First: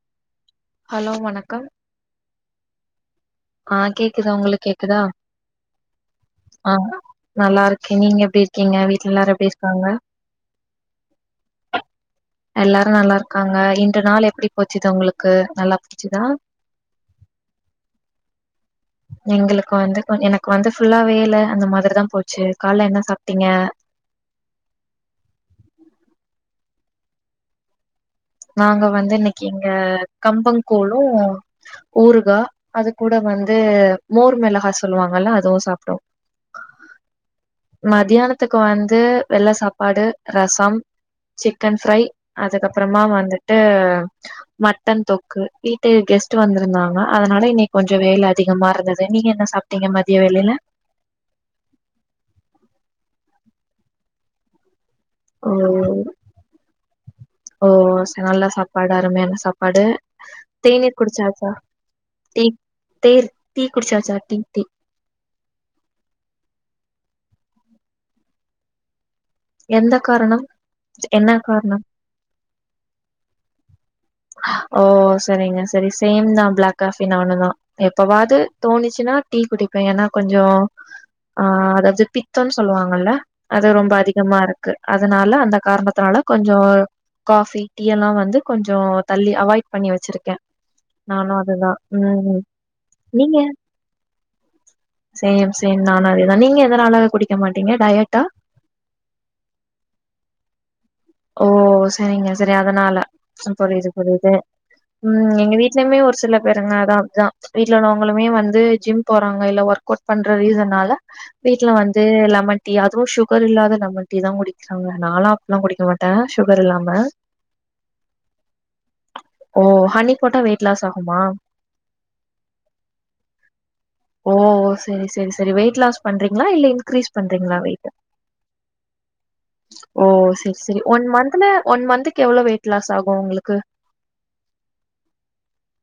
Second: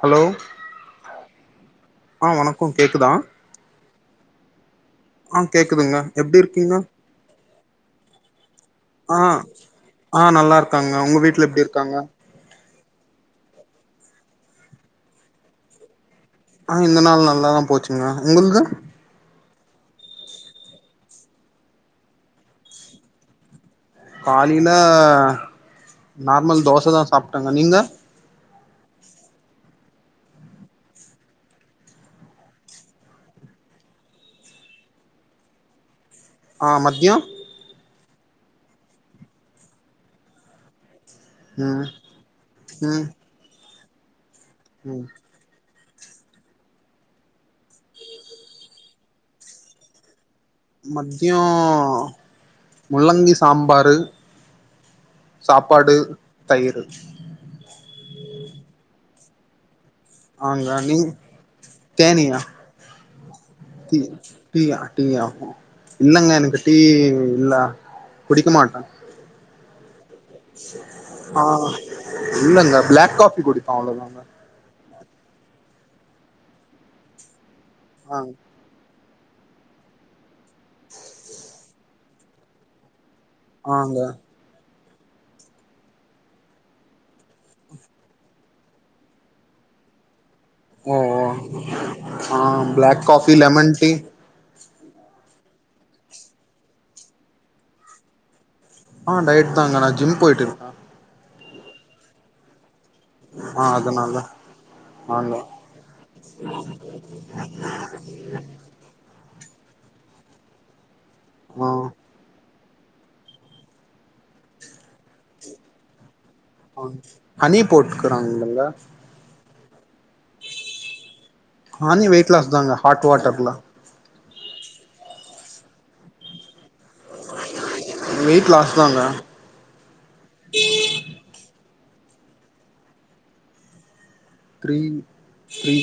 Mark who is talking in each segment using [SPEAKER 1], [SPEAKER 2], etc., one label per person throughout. [SPEAKER 1] Hello
[SPEAKER 2] hello வணக் கம்
[SPEAKER 1] ஆ வணக்கும் கேக்குதா
[SPEAKER 2] ஆ கேக்குதா உங்களுக் கேக்
[SPEAKER 1] ஆ கேக்குதுங்க எப்டி இருக்கீங்க
[SPEAKER 2] நல்லா இருக்க நீங்க எப்டி இருக்
[SPEAKER 1] ஆ ஆ நல்லா இருக்காங்க ஒங்க வீட்ல எப்டி இருக்காங்க
[SPEAKER 2] அ நல்லா இருக்காங்க இன்று நாள் எப்படி போச்சுது உங்களுக்கு நல்லா புடிச்சுதா
[SPEAKER 1] ஆ இந்த நாள் நல்லாதா போச்சுங்க உங்களுக்கு
[SPEAKER 2] எங்களுக்கு வந்து கொ எனக்கு வந்து ஃபுல்லா வேல அந்த மாதிரிதா போச்சு கால்ல என்ன சாப்பிட்டீங்க
[SPEAKER 1] காலைல தோசதா சாப்ட்டங்க நீங்க
[SPEAKER 2] நாங்க வந்து இன்னைக்கு எங்க கம்பங் கூழும் ஊறுகா அது கூட வந்து மோர் மெளகா சொல்லுவாங்கல்ல அதுவு சாப்ட்டோ
[SPEAKER 1] ஆ மதியொ
[SPEAKER 2] மதியானத்துக்கு வந்து வெள்ள சாப்பாடு ரசம் சிக்கன்
[SPEAKER 1] ம்
[SPEAKER 2] ஃப்ரை அதுக்கப்பறமா
[SPEAKER 1] ம்
[SPEAKER 2] வந் திட்டு
[SPEAKER 1] ம்
[SPEAKER 2] மட்டன் தொக்கு இ ட்டு கெஸ்ட் வந்திருந்தாங்க அதனால இன்னைக்கு கொஞ்சொ வேல அதிகமா இருந்தது நீங்க என்ன சாப்பிட்டீங்க மதிய வேலையில
[SPEAKER 1] மதியொ முள்ளங்கி சாம்பாரு
[SPEAKER 2] ஓ
[SPEAKER 1] சாப்பாடு தயிரு
[SPEAKER 2] ஓ ஓ நல்லா சாப்பாடு அருமையானா சாப்பாடு
[SPEAKER 1] ஆங்க
[SPEAKER 2] தேநீர்
[SPEAKER 1] நீங்
[SPEAKER 2] குடிச்சாச்சா
[SPEAKER 1] தேனியா
[SPEAKER 2] டீ தேர்
[SPEAKER 1] டீ
[SPEAKER 2] குடிச்சாச்சா டீ
[SPEAKER 1] டீயா டீயா இல்லங்க எனக்கு டீ இல்ல குடிக்க மாட்டே
[SPEAKER 2] எந்த காரணம் என்ன
[SPEAKER 1] ஆஹ்
[SPEAKER 2] காரணம்
[SPEAKER 1] இல்லங்க பிளாக் காபி குடிப்பா அவ்ளோதா வ
[SPEAKER 2] ஓ செரிங்க செரி சேம் தா பிளாக் காபி நானும்தா
[SPEAKER 1] ஆ
[SPEAKER 2] எப்பவாவது தோணிச்சுன்னா டீ குடிப்பே ஏன்னா கொஞ்சோ ஆஹ் அதாவது பித்தம் சொல்லுவாங்கல்ல அது ரொம்ப
[SPEAKER 1] ஆங்க
[SPEAKER 2] அதிகமா இருக்கு அதனால அந்த காரணத்தனால கொஞ்சோ காஃபி டீ எல்லா வந்து கொஞ்சோ தள்ளி அவொய்ட் பண்ணி வச்சிருக்கே
[SPEAKER 1] ஓ ஓ
[SPEAKER 2] நானு அதுதா ம்
[SPEAKER 1] ஆஹ் பிளாக் காஃபி
[SPEAKER 2] நீங்க
[SPEAKER 1] லெமன் டீ
[SPEAKER 2] சேம் சேம் நானு அதேதா நீங்க எதனால குடிக்க மாட்டீங்க டைய்ட்டா
[SPEAKER 1] ஆஹ் டயட் தாங்க நா ஜிம் போயிட்டு இருக்கே
[SPEAKER 2] ஓ செரிங்க செரி அதனால
[SPEAKER 1] ஆ
[SPEAKER 2] புரியுது
[SPEAKER 1] அதனால
[SPEAKER 2] புரியுது உம்
[SPEAKER 1] ஆங்க
[SPEAKER 2] எங்க வீட்லயுமே ஒரு சில பேருக்குங்கதா வீட்டுல உள்ளவங்களுமே வந்து ஜிம் போறாங் இல்ல ஒர்க் அவுட் பண்ற ரீசணல
[SPEAKER 1] ஆ
[SPEAKER 2] வீட்டு்ல வந்து லெமன் டீ அதுவும் சுகர் இல்லாத லெமன் டீ தா குடிப்ப அவ நாளா அப்பலா குடிக்க மாட்
[SPEAKER 1] ஆஹ் ஹனி போட்டுக்குறாங்களா
[SPEAKER 2] ஓ ஹனி போட்டா வெயிட் லாஸ் ஆகுமா
[SPEAKER 1] ஹானி வெயிட் லாஸ் தாங்க ஹாட் வாட்டர்ல
[SPEAKER 2] ஓ ஓ செரி செரி செரி வெயிட் லாஸ் பண்றீங்களா இல்ல கிரிஸ் பண்றீங்களா வெயிட்ட
[SPEAKER 1] வெயிட் லாஸ் தாங்க
[SPEAKER 2] ஓ சிக் ஒன் மன்த்ல ஒன் மன்த்கு எவ்ளோ வெயிட் லாஸ் ஆகு உங்களுக்கு
[SPEAKER 1] த்ரி த்ரி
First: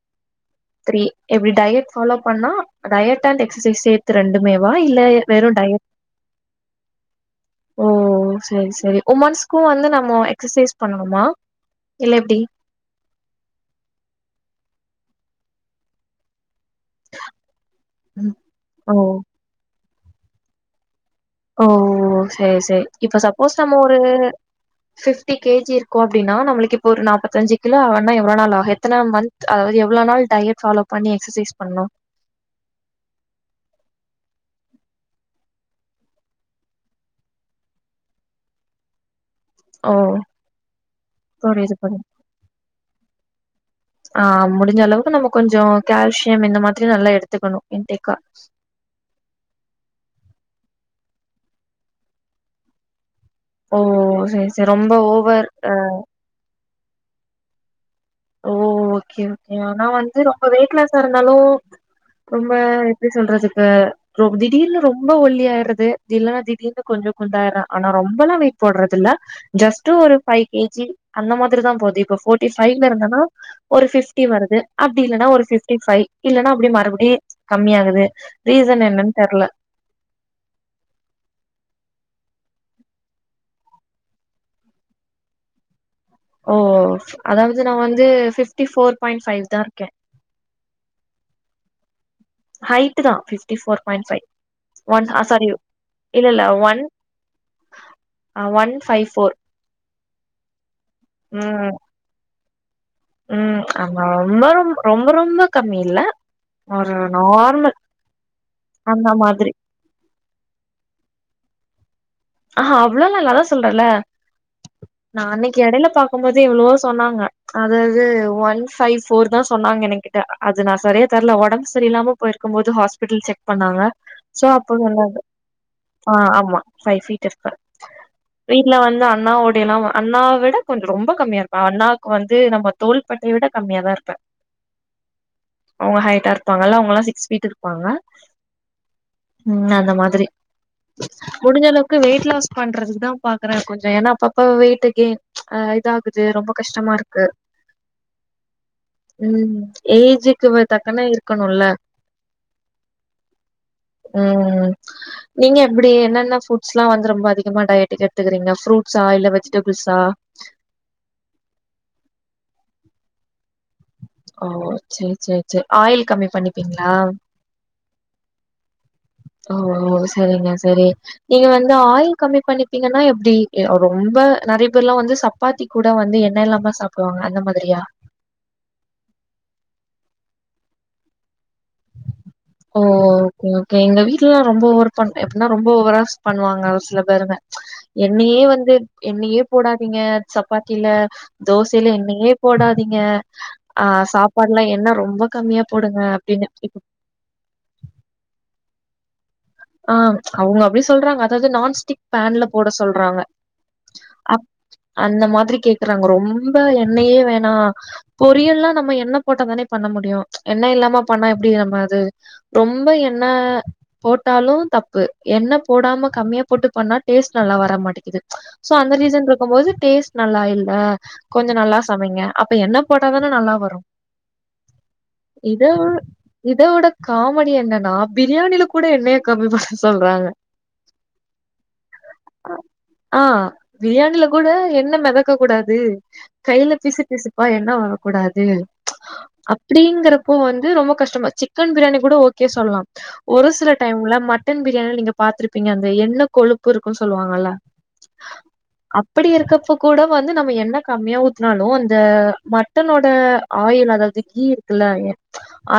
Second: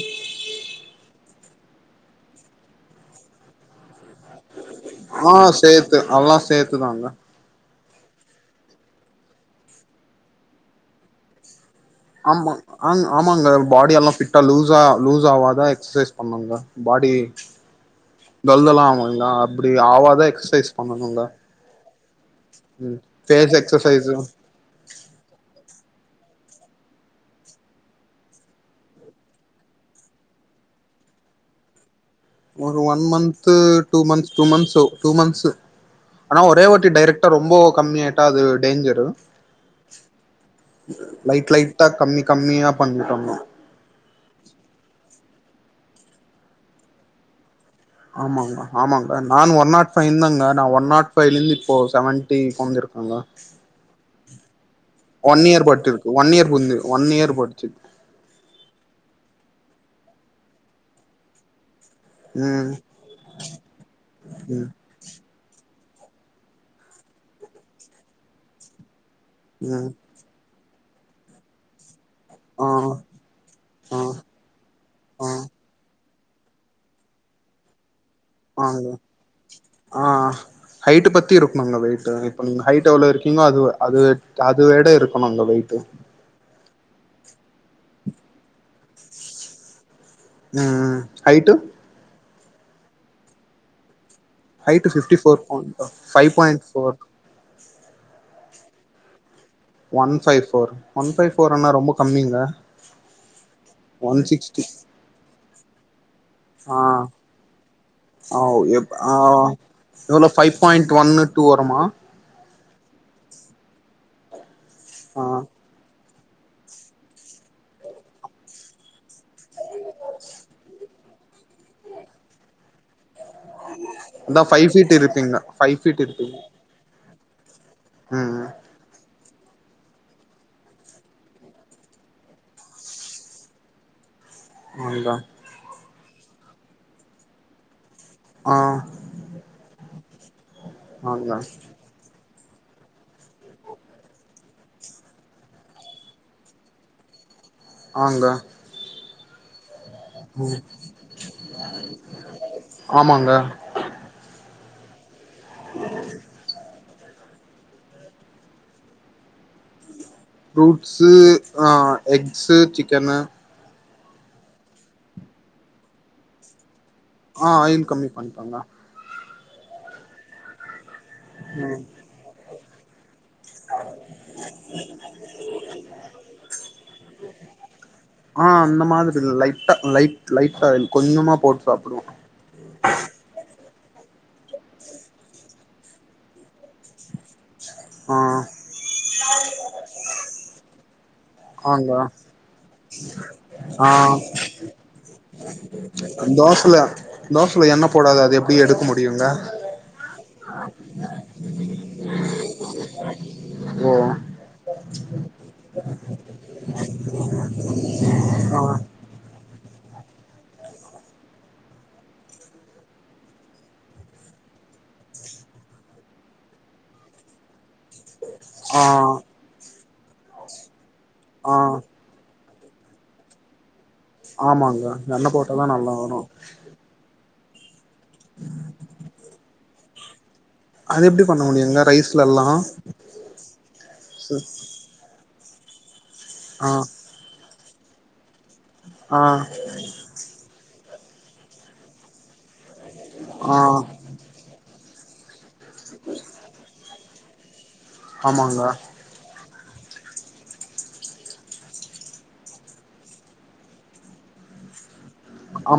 [SPEAKER 2] த்ரீ எப்டி டயட் ஃபாலோ பண்ணா டயட் அண்ட் எக்சசைஸ் சேத்
[SPEAKER 1] ஆ சேத்து அல்லா சேத்துதாங்க
[SPEAKER 2] ஓ செரி செரி வுமன்ஸ்க்கு வந்து நம்ம எக்சசைஸ் பண்ணனுமா
[SPEAKER 1] ஆமா அங் ஆமாங்க பாடி எல்லா ஃபிட்டா லூஸ் லூஸ் ஆவாத எக்சசைஸ் பண்ணுங்க பாடி டல்லெல்லா
[SPEAKER 2] ஓ
[SPEAKER 1] ஆவுங்களா அப்டி ஆவாத எக்சசைஸ் பண்ணனு
[SPEAKER 2] ஓ சேரி சேரி இப்ப
[SPEAKER 1] ஃபேஸ்
[SPEAKER 2] சப்போஸ் நம்ம ஒரு
[SPEAKER 1] எக்ஸசைஸு
[SPEAKER 2] ஃபிப்டி கேஜி இரு இருக்கு அபடின்னா நம்மளுக்கு இப்ப ஒரு நாப்பத்தஞ்சு கிலோ அவனா எவ்ளோ நாள் ஆக எத்தன மன்த் அதாவது எவ்ளோ நாள் டயட் ஃபாலோ பண்ணி எக்சசைஸ் பண்ணனு
[SPEAKER 1] ஒரு one month two months two months two months ஆனா ஒரே வாட்டி டைரெக்ட்டா ரொம்போ கம்மி ஆயிட்டா அது டேஞ்சரு
[SPEAKER 2] ஓ
[SPEAKER 1] லைட்
[SPEAKER 2] புரியுது
[SPEAKER 1] லைட்டா
[SPEAKER 2] புரியுது
[SPEAKER 1] கம்மி கம்மியா பண்ண [unintelligible]
[SPEAKER 2] ஆ முடிஞ்ச அளவுக்கு நம்ம கொஞ்சோ கால்சியம் இந்த மாதிரி நல்லா எடுத்துக்கணு இன்டேக்கா
[SPEAKER 1] ஆமாங்க ஆமாங்க நானு ஒன் நாட் ஃபைவ்னு தாங்க நா ஒன் நாட் ஃபைவ்லிருந் இப்போ செவன்டி கொறஞ்சிருக்கேங்க
[SPEAKER 2] ஓ செரி செரி ரொம்ப
[SPEAKER 1] ஒன்
[SPEAKER 2] ஓவர்
[SPEAKER 1] இயர்
[SPEAKER 2] அ
[SPEAKER 1] படிச்சிருக்கு ஒன் இயர் புந்து ஒன் இயர் படுச்சது
[SPEAKER 2] ஓ ஓகே ஓகே ஆனா வந்து ரொம்ப வெயிட்லாஸா இருந்தாலு ரொம்ப
[SPEAKER 1] ம்
[SPEAKER 2] எப்டி சொல்றதுக்கு ரொ
[SPEAKER 1] ம்
[SPEAKER 2] திடீர்னு ரொம்ப ஒல்லி தி ஆயடறது இல்லலைன்னா திடீனு கொஞ்ச குண்டாயறே ஆனா ரொம்பல்லா வெயிட் போடுறதுல்ல ஜஸ்ட்
[SPEAKER 1] ம்
[SPEAKER 2] ஒரு ஃபை கேஜி அந்த மாதிரி தா போது இப்ப போட்டி
[SPEAKER 1] ஆ
[SPEAKER 2] ஃபை இருந்தனா ஒரு
[SPEAKER 1] ஆ
[SPEAKER 2] ஃபிப்டி வருது அப்டி இல்லன்னா
[SPEAKER 1] ஆ
[SPEAKER 2] ஒரு ஃபிப்டி ஃபைவ் இல்லன்னா அப்டி மறுபடி கம்மி ஆகுது
[SPEAKER 1] ஆங்க ஆ அ ஹைட்டு் பத்தி இருக்குமாங்க வெய்ட்டு் ஹைட் எவ்ளோ இருக்கீங்களோ அது அது அது விட இருக்கணுங்க வெயிட்டு
[SPEAKER 2] ஓ அதாவது நா வந்து ஃபிப்டி ஃபோர் பாயிண்ட் ஃபைவ் தா இருக்கே
[SPEAKER 1] ம் ம் ஹைட்டு
[SPEAKER 2] ஹைட்டு தா fifty four point five
[SPEAKER 1] height fifty four பா ஃபைவ்
[SPEAKER 2] இல்ல
[SPEAKER 1] point
[SPEAKER 2] one
[SPEAKER 1] four
[SPEAKER 2] one five four
[SPEAKER 1] one five four one five போர்னா
[SPEAKER 2] ம்
[SPEAKER 1] ரொம்ப கம்மிங்ள
[SPEAKER 2] ம் ஆ ரொம்ப ரொ ரொம்ப ரொம்ப கம்மி இல்ல ஒரு நார்மல்
[SPEAKER 1] ஆவ் எப்
[SPEAKER 2] அந்த
[SPEAKER 1] ஆ
[SPEAKER 2] மாதிரி
[SPEAKER 1] எவ்ளோ ஃபைவ் பாயிண்ட் ஒன்னு டூ வருமா
[SPEAKER 2] ஆஹா அவ்ளோல்ல இல்லா அதா சொல்றல்ல
[SPEAKER 1] ஆ
[SPEAKER 2] நா அன்னைக்கி எடைல பாக் பாக்கும்போதே எவ்ளோவோ சொன்னாங்க அதாவது ஒன் ஃபைவ் ஃபோர் தா சொன்னாங்க எனகிட்ட அது நா செரிய தெர்ல ஒடம்பு செரியல்லாம போயிருக்கு போது ஹாஸ்பிட்டல் செக் பன்னாங்க
[SPEAKER 1] அதா
[SPEAKER 2] சோ
[SPEAKER 1] ஃபைவ்
[SPEAKER 2] அப்போ
[SPEAKER 1] ஃபீட்
[SPEAKER 2] சொன்னாங்க
[SPEAKER 1] இருப்பீங்க ஃபைவ் ஃபீட்
[SPEAKER 2] ஆ
[SPEAKER 1] இருப்பீங்க
[SPEAKER 2] ஆமா ஃபைவ் ஃவி [unintelligible]
[SPEAKER 1] ம் ம்
[SPEAKER 2] வீட்ல வந்து அண்ணாவோ அப்டியெல்லா அண்ணாவ விட கொஞ்சோ ரொம்ப கம்மியா இருப்ப அண்ணாவுக்கு வந்து நம்ம தோல் பட்டை விட கம்மிய தா இருப்பே
[SPEAKER 1] நாந்தா
[SPEAKER 2] ஹைட்டாருப்பாங்கல்ல அவங்களா சிக்ஸ் ஃபீட் இருப்பாங்க
[SPEAKER 1] ஆ
[SPEAKER 2] ம் அந்த மாதிரி
[SPEAKER 1] ஆங்க
[SPEAKER 2] முடிஞ்சலவு வெயிட் லாஸ் பண்றதுக்கு தா பாக்கறே கொஞ்சோ ஏன்னா அப்பப்ப வெயிட் கெயன் ச் இதாகுது ரொம்ப கஷ்டமா இருக்கு
[SPEAKER 1] ஆங்க
[SPEAKER 2] ம் ஏஜுக்கு வ
[SPEAKER 1] ம்
[SPEAKER 2] தக்கன்னருக்கணுல
[SPEAKER 1] ஆமாங்க
[SPEAKER 2] ம் [inaudible] நீங்க எப்டி என்னென்ன புட் ஃரூட்ஸ்லா வந்து ரொம்ப அதிகமா டயட் எடுத்துக்கிறீங்க ஃரூட்ஸா இல்ல வெஜிடபிள்ஸா
[SPEAKER 1] ஃப்ரூட்ஸு ஆஹ் எக்ஸு சிக்கன்னு
[SPEAKER 2] ஓ சேரி சேரி சேரி ஆயில் கம்மி பண்ணிப்பீங்க
[SPEAKER 1] ஆ ஆயில் கம்மி பண்ணிட்டாங்க
[SPEAKER 2] ஓ ஓ சேரிங்க சேரி நீங்க வந்து
[SPEAKER 1] ம்
[SPEAKER 2] ஆயில் கம்மி பண்ணி நீங்கன்னா எப் எப்டி ரொம்ப நெறய பேர்ல்லா வந்து சப்பாத்தி கூட வந்து எண்ண இல்லாம சாப்டுவாங்க அந்த மாதிரியா
[SPEAKER 1] ஆ அந்த மாதிரி லைட்டா லைட் லைட் ஆயில் கொஞ்சமா போட்டு சாப்டுவோ
[SPEAKER 2] ஓ ஓகே எங்க வீட்ல்லா ரொம்ப ஓவர் எப்டினா ரொம்ப வராஸ் பண்ணுவாங்க சில பேருங்க
[SPEAKER 1] ஆ
[SPEAKER 2] என்னயே வந்து என்னயே போடாதீங்க சப்பாத்தில
[SPEAKER 1] ஆங்க
[SPEAKER 2] தோசையில என்னயே போடாதீங்க ஆ சாப்பாடுலா என்ன ரொம்ப கம்மியா போடுங்க அப்டின்னு.
[SPEAKER 1] தோசல என்ன போடாது அது எப்டி எடுக்க முடியுங்க
[SPEAKER 2] ஆஹ் அவங்க அப்டி சொல்றாங்க அதாவது நான்ஸ்டிக் பேன்ல போட சொ சொல்றாங்க
[SPEAKER 1] ஓ
[SPEAKER 2] அப் அந்த மாதிரி கேக்குறாங்க ரொம்ப எண்ணயே வேணாம்
[SPEAKER 1] ஆ
[SPEAKER 2] பொரியல்ல நம்ம எண் போட்டா தானே பண்ண முடியு ப்ச் எண்ண இல்லாம பண்ண எப்படி நம்ம அது ரொம்ப எண்ண போட் டாலு தப்பு எண்ண போடாம கம்மியா போட்டு பண்ணா டேஸ்ட் நல்லா வர மாட் க்குது சோ
[SPEAKER 1] ஆ
[SPEAKER 2] அந்த ரீசன்ருக்கும்போது டேஸ்ட் நல்லா இல்ல கொஞ்சோ
[SPEAKER 1] ஆ
[SPEAKER 2] நல்லா சமைங்க அப்ப எண்ண போட்டாதான நல்லா வரு
[SPEAKER 1] ஆமாங்க எண்ண போட்டாதா நல்லா வரு
[SPEAKER 2] மணி என்னன்னாப் பிரியாணில கூட எண்ணய [unintelligible] சொல்றாங்க
[SPEAKER 1] அது எப்டி பண்ண முடியுங்க ரைஸ்ல எல்லா
[SPEAKER 2] ஆ க்க கூடாது கைல பிசு பிசு ப எண்ண வரக்கூடாது
[SPEAKER 1] ஆ
[SPEAKER 2] அப்படிங்கறப்போ வந் து ரொம்ப கஷ்டமா சிக்கன் பிரியாணி கூட ஓகே சொல்லலா
[SPEAKER 1] ஆஹ்
[SPEAKER 2] மட்டன் பிரியாணில நீங்க பாத்துருப்பீங்க அந்த எண்ண கொழுப்பு இருக்கும் சொல்லுவாங்கல்ல
[SPEAKER 1] ஆமாங்க
[SPEAKER 2] அப்படி இருக்க இப்போ கூட வந்து நம்ம எண்ண கம்மியா ஊத்துனாலு அந்த மட்டனோட ஆயில் அதாவது கீ இருக்குல்ல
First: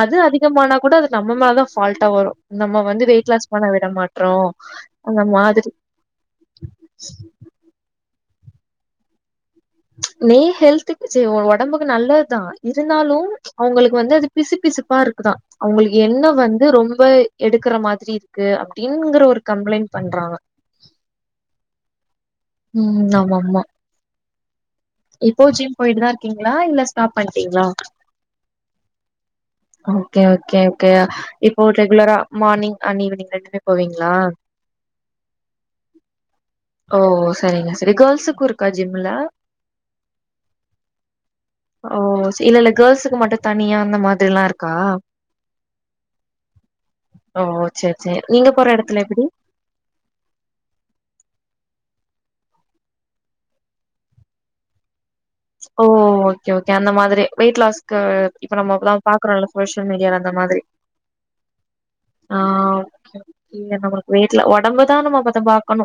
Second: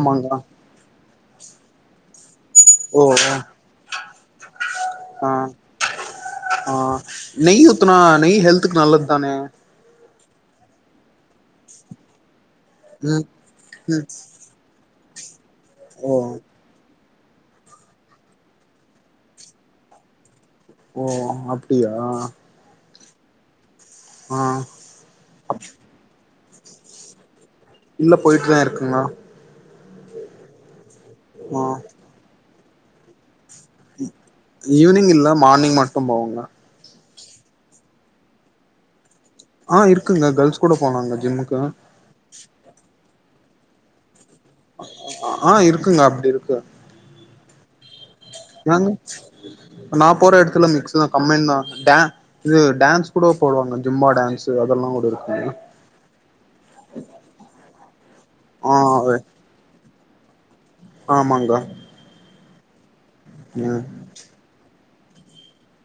[SPEAKER 2] அது அதிகமானா கூட அது நம்ம மேல தா ஃபால்டா வரும் வந்து வெயிட்லாஸ் பண்ண விட மா அறோ
[SPEAKER 1] ஆஹ் ஆஹ் நெய் ஊத்துனா நெய் ஹெல்த்க்கு நல்லது தானே
[SPEAKER 2] நெய் ஹெல்த்துக்கு செய் ஒ ஒடம்புக்கு நல்லதுதா
[SPEAKER 1] ம்
[SPEAKER 2] இருந்தாலும் ப்ச் உங்களுக்கு
[SPEAKER 1] ம்
[SPEAKER 2] வந்து அது பிசு பிசுப்பா தான் அவங்களுக்கு
[SPEAKER 1] ஓ
[SPEAKER 2] என்ன வந்து ரொம்ப எடுக்ற மாதிரி இருக்கு அப்டிங்கற ஒரு கம்ப்ளைண்ட் பண்றாங்க
[SPEAKER 1] ஓ அப்டியா
[SPEAKER 2] உம் ஆமா ஆமா
[SPEAKER 1] ஆஹ்
[SPEAKER 2] இப்போ ஜிம் போயிட்டுதா இருக் ங்களா இல்ல ஸ்டாப் பண்ணி
[SPEAKER 1] இல்ல போய்ட்டுதா இருக்கேமா
[SPEAKER 2] ஓகே ஓகே ஓ இப்போ ரெகுலரா மார்னிங் அன் ஈவ்னிங் ரெண்டு
[SPEAKER 1] ஈ ஈவினிங் இல்ல மார்னிங் மட்டு போவங்க
[SPEAKER 2] ஓ செரிங்க செரி கேர்ள்ஸுக்கு இருக்கா ஜிம்ல
[SPEAKER 1] ஆஹ் இருக்குங்க கேர்ள்ஸ் கூட போளாங்க ஜிம்முக்கு
[SPEAKER 2] ஓ இல்ல இல்ல கேர்ள்ஸுக்கு மட்டு தனியா அந்த மாத்
[SPEAKER 1] அ அ ஆ இருக்குங்க அப்டி இருக்கு
[SPEAKER 2] ஓஓ சேர்
[SPEAKER 1] நாங்க இப்ப நா போற எடத்துல மேக்சிமம் கம்மைன் தா டே இது டான்ஸ் கூட போடுவாங்க ஜும்பா டான்ஸு அதெல்லா கூட இருக்
[SPEAKER 2] ஓ ஓகே ஓகே அந்த மாதிரி வெய்ட் லாஸ் கு இப்ப நம்ம [unintelligible] பாக்றோல ஃபோஷ் ட்டு மீடியால அந்த மாதிரி
[SPEAKER 1] ஆமாங்கா
[SPEAKER 2] ஆ இல்ல நமக்கு வீட்ல ஒடம்புக் [unintelligible] பத பாக்கணு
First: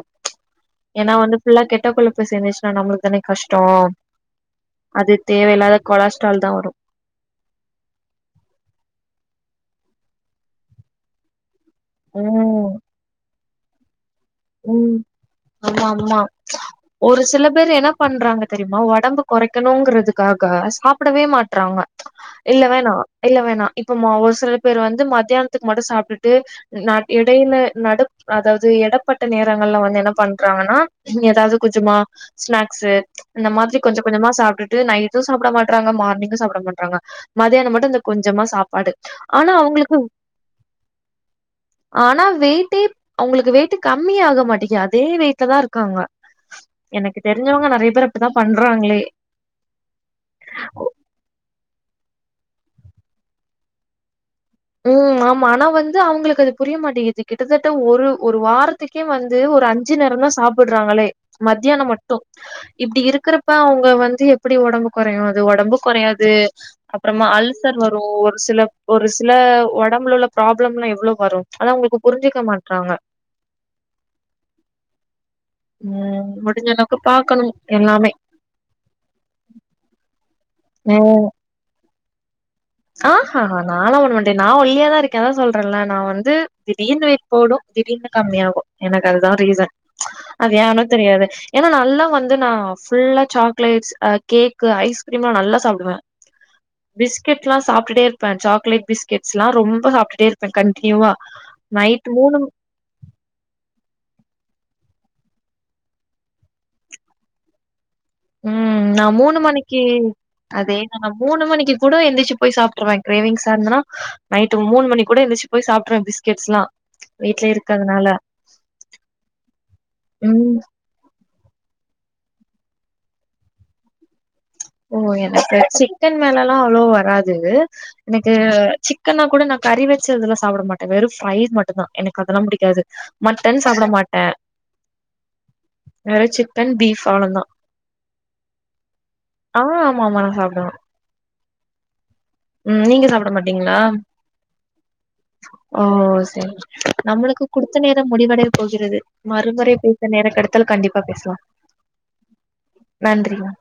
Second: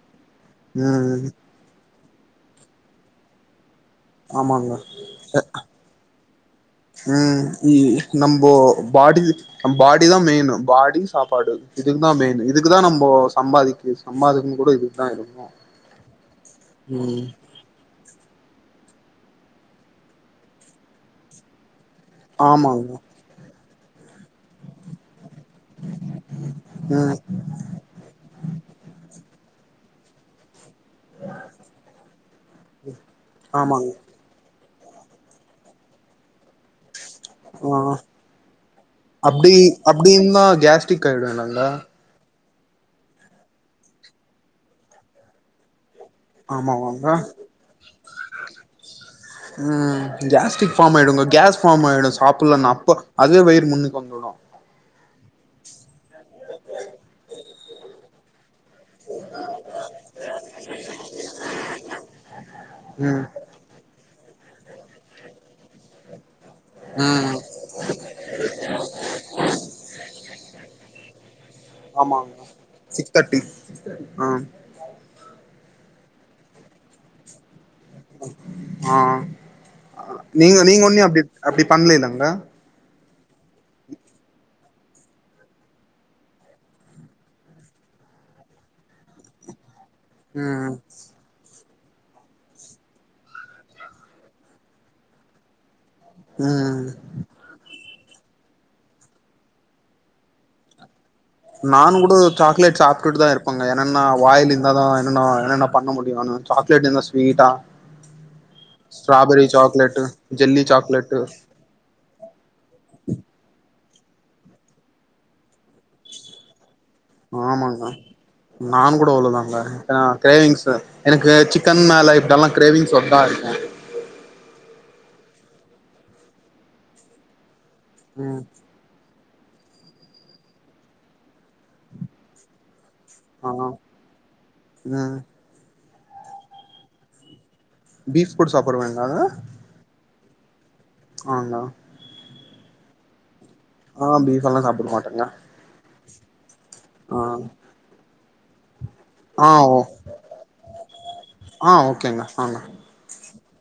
[SPEAKER 2] ஏனா
[SPEAKER 1] ம்
[SPEAKER 2] வந்து ஃபுல்லா கெட்ட பிள் போய் சேந்துச்சினா நம்ளுக்கு தானே கஷ்டோ
[SPEAKER 1] ஆமாங்க
[SPEAKER 2] அது
[SPEAKER 1] அ
[SPEAKER 2] தேவையில்லாத கொலஸ்ட்ரால் தா வரு
[SPEAKER 1] உம் இ நம்போ பாடி பாடி தா மெய்னு பாடி சாப்பாடு இதுக்கு தா மெயினு இதுக்குதா நம்போ சம்பாதிக்கிஸ்
[SPEAKER 2] உம் ஆமா ஆமா ஒரு
[SPEAKER 1] ம்
[SPEAKER 2] சில பேர் என்ன பண்றாங்க தெரியுமா வாட் ஒடம்ப கொறைக்கணுங்றதிக்காக சாப்டவே மாட்றாங்க இல்ல வேணா
[SPEAKER 1] ஆமாங்க
[SPEAKER 2] இல்ல வேணா இப்போ மௌவ்ஸ் சில பேர் வந்து மதியானத்திக்கு மட்டூ சாப்ட்டுட்டு நாட்
[SPEAKER 1] ம்
[SPEAKER 2] எடைல நடுத் அதாவ்து எடப்பட் நேரங்கள்ல வந்து என்ன பண்றாங்கனா எதாது கொஞ்ஜமா ஸ்நாக்ஸ்ஸூ இந்த மாதிரி
[SPEAKER 1] ஆமாங்க
[SPEAKER 2] கொஞ்ஜ கொஞ்ஜமா சாப்டிட் இது நைட்டூ சாப்ட மாட்றாங்க மார்னிங்கூ சாப்ட மாட்றாங்க மதியான மட்டூ
[SPEAKER 1] ஆ
[SPEAKER 2] இந்த கொஞ்ஜமா சாப்பாடு ஆனா
[SPEAKER 1] அப்டி
[SPEAKER 2] அவுங்ளுக்கூ
[SPEAKER 1] அப்டி இருந்தா கேஸ்ட்ரிக் ஆயிடு இல்லங்க
[SPEAKER 2] ஆனா வெய்ட் டீப் அவுங்ளுக்கு வெய்ட்டு கம்மியா ஆக மாட்டிக்கு அதே வெயிட்ல தா இருக்காங்க
[SPEAKER 1] ஆமாவாங்க
[SPEAKER 2] எனக்கு தெரிஞ்சவங்க நெறைய பேர் அப்டிதான் பண்றாங்களே.
[SPEAKER 1] உம் கேஸ்ட்ரிக் ஃபார்ம் ஆயிடுங்க கேஸ் ஃபாம் ஆயிடூ சாபுல்லனா அப்ப அதே வயிறு முன்னுக்கு வந்துடூ
[SPEAKER 2] உம் ஆமா ஆனா வந் இது அவுங்ளுக்கு அது புரியமாட்டேகிது கிட்டத்தட் த ஒரு ஒரு வார்த்தைக் கே வந்து ஒரு அஞ்சு நேரந்தா சாப்பிட்றாங்களே மத்தியான மட்டூ இப்டி
[SPEAKER 1] ம்
[SPEAKER 2] இருக்கிறப்ப அவுங்க வந்து எப் எப்டி ஒடம்பு கொறையு அது ஒடம்பு கொறையாது அப்றமா
[SPEAKER 1] ம்
[SPEAKER 2] அல்சர் வரு ஒரு சில ஒருஸ் உடம்புல உள்ள ப்ராப்ளம் லாம் எவ்ளோ வரு ஆனா அவுங்கள்க்கு புரிஞ்சசிக்க
[SPEAKER 1] ஆமாங்க
[SPEAKER 2] மாட்றாங்க
[SPEAKER 1] சிக்ஸ் தேர்ட்டி ஆ
[SPEAKER 2] உம் முடிஞ்ச அளவுக்கு பாக்கணு எல்லாமே
[SPEAKER 1] நீங்கோ நீங்கோ ஒன்னுமே அப்டி அப்டி பண்லல்லங் என்ன
[SPEAKER 2] ஆ ஹ ஹா நால்லா ஒண்ண மாட்டே நா ஒல்லியா தா இருக்கே அதா சொல்றேன்ல நா வந்து திடீர்னு வெயிட் போடு திடீர்னு கம்மி ஆகு ‌எனக்கு அது தா ரீசன் அது
[SPEAKER 1] ம்
[SPEAKER 2] ஏனு தெரியாது‌ ஏனா நல்லா வந்து நா ஃபுல்லா சாக்லேட்ஸ் ஆஹ் கேக்கு ஐஸ்கிரீம்லா நல்லா சாப்டு வே
[SPEAKER 1] உம்
[SPEAKER 2] பிஸ்கட்லா சாப்டுட்டே இருப்ப சாக்லேட் பிஸ்கட்ஸ்லா ரொம்ப சாப்டுட்டே இருப்ப கண்டின்யூவா
[SPEAKER 1] நானு கூட சாக்லேட் சாப்டுட்டு தா இருப்பேங்க என்னனா வாயிலு என்ன தா என்னனா என்னென்ன பண்ண முடியூனு சாக்லேட் என்ன ஸ்வீட்டா
[SPEAKER 2] உம் நா மூணு
[SPEAKER 1] ஸ்ட்ராபெரி
[SPEAKER 2] மணிக்கி
[SPEAKER 1] சாக்லேட்டு ஜெல்லி
[SPEAKER 2] அதே தா
[SPEAKER 1] சாக்லேட்டு
[SPEAKER 2] மூணு மணிக்கி கூட எந்துர்ச்சு போயி சாப்ட்டுருவே கிரேவிங்ஸா இருந்தனா நைட்டு மூணு மணி கூட எந்துர்ச்சி
[SPEAKER 1] ஆமாங்க
[SPEAKER 2] இருக்கறதுனால
[SPEAKER 1] நானு கூட அவ்ளோவு தாங்க ஏன்னா
[SPEAKER 2] ம்
[SPEAKER 1] கிரேவிங்ஸ் எனக்கு சிக்கன் சிக்கன் மேல இப்பல்லா கிரேவிங்ஸ் ஒர்த்தாருக்கு
[SPEAKER 2] ஓ எனக்கு சிக்கல் மேலல்லா அவ்ளோ வராது எனக்கு
[SPEAKER 1] ம்
[SPEAKER 2] சிக் சிக்கன்னா கூட நான் கறி வச்சு அதொ சாப்பிட மாட்டே வெற ஃப்ரைஸ் மட்டுந்தா எனக்கு அதெல்லா புடிக்காது மட்டன்
[SPEAKER 1] ஆ
[SPEAKER 2] சாப்ட மாட்டே
[SPEAKER 1] ம்
[SPEAKER 2] வேற சிப்பன் பீஃ ஆவ்ளந்தா
[SPEAKER 1] பீஃப் போடு சாப்டுவேங்களா
[SPEAKER 2] ஆஹ் ஆமா ஆமா நா சாப்டுவே
[SPEAKER 1] ஆலா
[SPEAKER 2] நீங்க சாப்ட மட்டு
[SPEAKER 1] ஆஹ் பீஃப் எல்லா சாப்ட மாட்டேங்க
[SPEAKER 2] ஓ சரி
[SPEAKER 1] ஆ
[SPEAKER 2] நம்மளுக்கு குடுத்த நேரம் முடிவடைய் போகிறது
[SPEAKER 1] ஆ
[SPEAKER 2] மறுமுறை
[SPEAKER 1] ஓ
[SPEAKER 2] பேச நேர கெடைத்தால் கண்டிப்பா பேசலா
[SPEAKER 1] ஆ ஓகேங்க ஆங்க
[SPEAKER 2] நன்றிக